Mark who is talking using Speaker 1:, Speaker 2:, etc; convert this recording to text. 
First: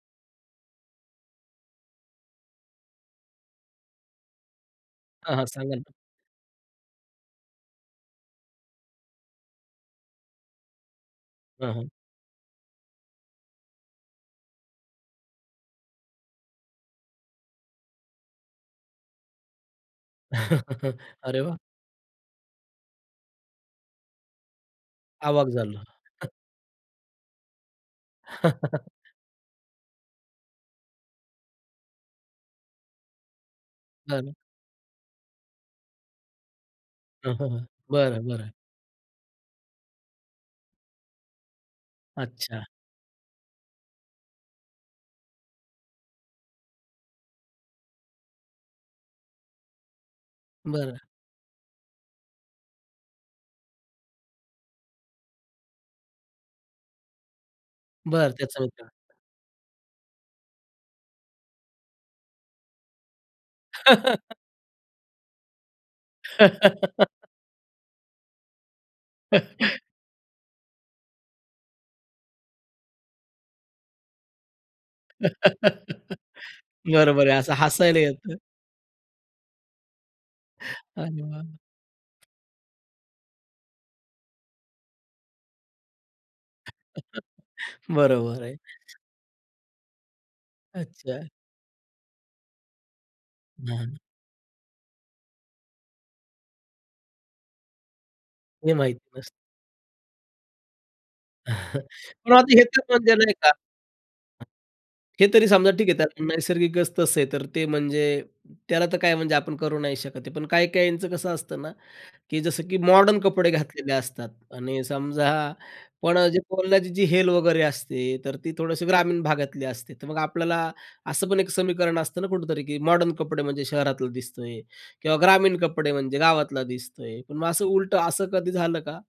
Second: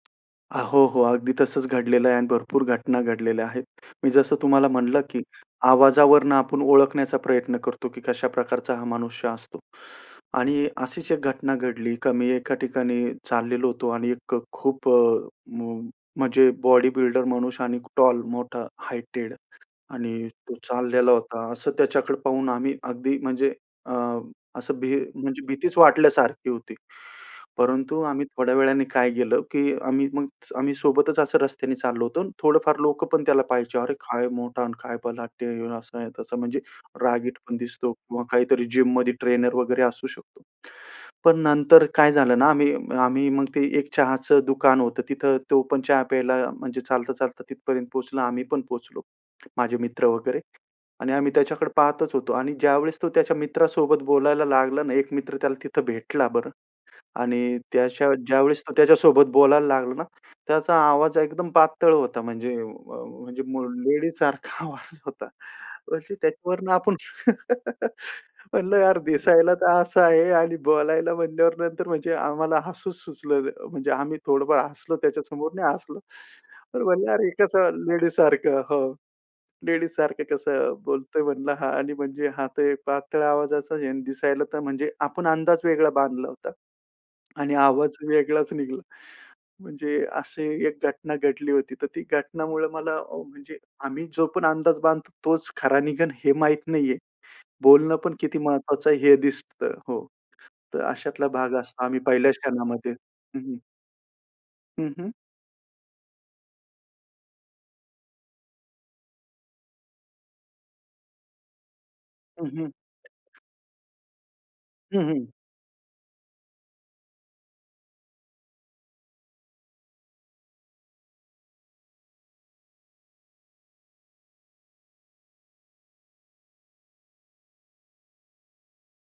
Speaker 1: हां. हो हो, अगदी तसंच घडलेलं आहे आणि भरपूर घटना घडलेल्या आहेत. मी जसं तुम्हाला म्हणलं की
Speaker 2: हां, हां. सांगा ना.
Speaker 1: आवाजावरून आपण ओळखण्याचा प्रयत्न करतो की कशा प्रकारचा हा मनुष्य असतो. आणि अशीच एक घटना
Speaker 2: हां, हां.
Speaker 1: घडली का मी एका ठिकाणी चाललेलो होतो आणि एक अ, खूप अ, म म्हणजे बॉडीबिल्डर मनुष्य आणि टॉल, मोठा, हाईटेड आणि तो चाललेला
Speaker 2: अरे
Speaker 1: होता,
Speaker 2: वाह!
Speaker 1: असं त्याच्याकडे पाहून आम्ही अगदी म्हणजे अ, असं भी म्हणजे
Speaker 2: आवाक
Speaker 1: भीतीच
Speaker 2: झालो.
Speaker 1: वाटल्यासारखी होती. परंतु आम्ही थोड्या वेळाने काय केलं की आम्ही मग आम्ही सोबतच असं रस्त्याने चाललो होतो. थोडंफार लोकं पण त्याला पाहायचे. अरे, काय
Speaker 2: बरं.
Speaker 1: मोठा आणि काय बलाढ्य! आहे, असं आहे, तसं. म्हणजे
Speaker 2: हां,
Speaker 1: रागीट
Speaker 2: हां,
Speaker 1: पण
Speaker 2: हां.
Speaker 1: दिसतो किंवा
Speaker 2: बरं, बरं.
Speaker 1: काहीतरी जिममध्ये ट्रेनर वगैरे असू शकतो. पण नंतर काय झालं ना,
Speaker 2: अच्छा.
Speaker 1: आम्ही आम्ही मग ते एक चहाचं दुकान होतं, तिथं तो पण चहा प्यायला, म्हणजे चालता-चालता तिथपर्यंत पोहोचला, आम्ही पण पोहोचलो. माझे मित्र वगैरे
Speaker 2: बरं.
Speaker 1: आणि आम्ही त्याच्याकडे पाहतच होतो आणि ज्यावेळेस तो त्याच्या मित्रासोबत बोलायला लागला ना, एक मित्र त्याला तिथं भेटला बरं आणि त्याच्या
Speaker 2: बरं त्याचा
Speaker 1: ज्यावेळेस तो
Speaker 2: मित्र.
Speaker 1: त्याच्यासोबत बोलायला लागला ना, त्याचा आवाज एकदम पातळ होता, म्हणजे अ, [unintelligible] म्हणजे लेडीजसारखा आवाज होता. म्हणजे त्याच्यावरनं आपण म्हणलं यार, दिसायला तर असं आहे आणि बोलायला म्हणल्यावर नंतर म्हणजे आम्हाला हसू सुचलं न म्हणजे आम्ही थोडंफार हसलो, त्याच्यासमोर नाही हसलो. तर म्हणलं, अरे,
Speaker 2: बरोबर
Speaker 1: हे
Speaker 2: आहे असं
Speaker 1: कसं
Speaker 2: हसायला येतं.
Speaker 1: लेडीजसारखं हो, लेडीजसारखं कसं
Speaker 2: अरे
Speaker 1: बोलतोय
Speaker 2: वाह, वाह!
Speaker 1: म्हणलं हा आणि म्हणजे हा तर एक पातळ आवाजाचा आहे आणि दिसायला तर म्हणजे आपण अंदाज वेगळा बांधला होता आणि आवाज
Speaker 2: बरोबर
Speaker 1: वेगळाच
Speaker 2: आहे.
Speaker 1: निघला. म्हणजे अशी एक घटना
Speaker 2: अच्छा.
Speaker 1: घडली होती, तर ती घटनामुळे मला अ, म्हणजे
Speaker 2: [unintelligible]
Speaker 1: आम्ही जो पण अंदाज बांधतो, तोच खरा निघेन हे माहीत नाहीये. बोलणं पण किती
Speaker 2: हे,
Speaker 1: महत्त्वाचं आहे
Speaker 2: माहिती
Speaker 1: हे
Speaker 2: नसतं.
Speaker 1: दिसतं हो. तर अशातला भाग असतो, आम्ही
Speaker 2: पण
Speaker 1: पहिल्याच
Speaker 2: आता हे तर
Speaker 1: क्षणामध्ये
Speaker 2: [unintelligible]
Speaker 1: हं,
Speaker 2: का?
Speaker 1: हं. हं, हं.
Speaker 2: हे तरी समजा ठीक आहे, त्याला नैसर्गिकच तसं आहे. तर ते म्हणजे त्याला तर काय म्हणजे आपण करू नाही शकत आहे. पण काही-काहीचं कसं असतं ना, की
Speaker 1: हं,
Speaker 2: जसं
Speaker 1: हं.
Speaker 2: की मॉडर्न कपडे घातलेले असतात आणि
Speaker 1: हं, हं.
Speaker 2: समजा, पण अ, जे बोलण्याची जी हेल वगैरे असते, तर ती थोडंशी ग्रामीण भागातली असते. तर मग आपल्याला असं पण एक समीकरण असतं ना, कुठेतरी की मॉडर्न कपडे म्हणजे शहरातलं दिसतोय किंवा ग्रामीण कपडे म्हणजे गावातला दिसतोय, पण मग असं उलटं असं कधी झालं का?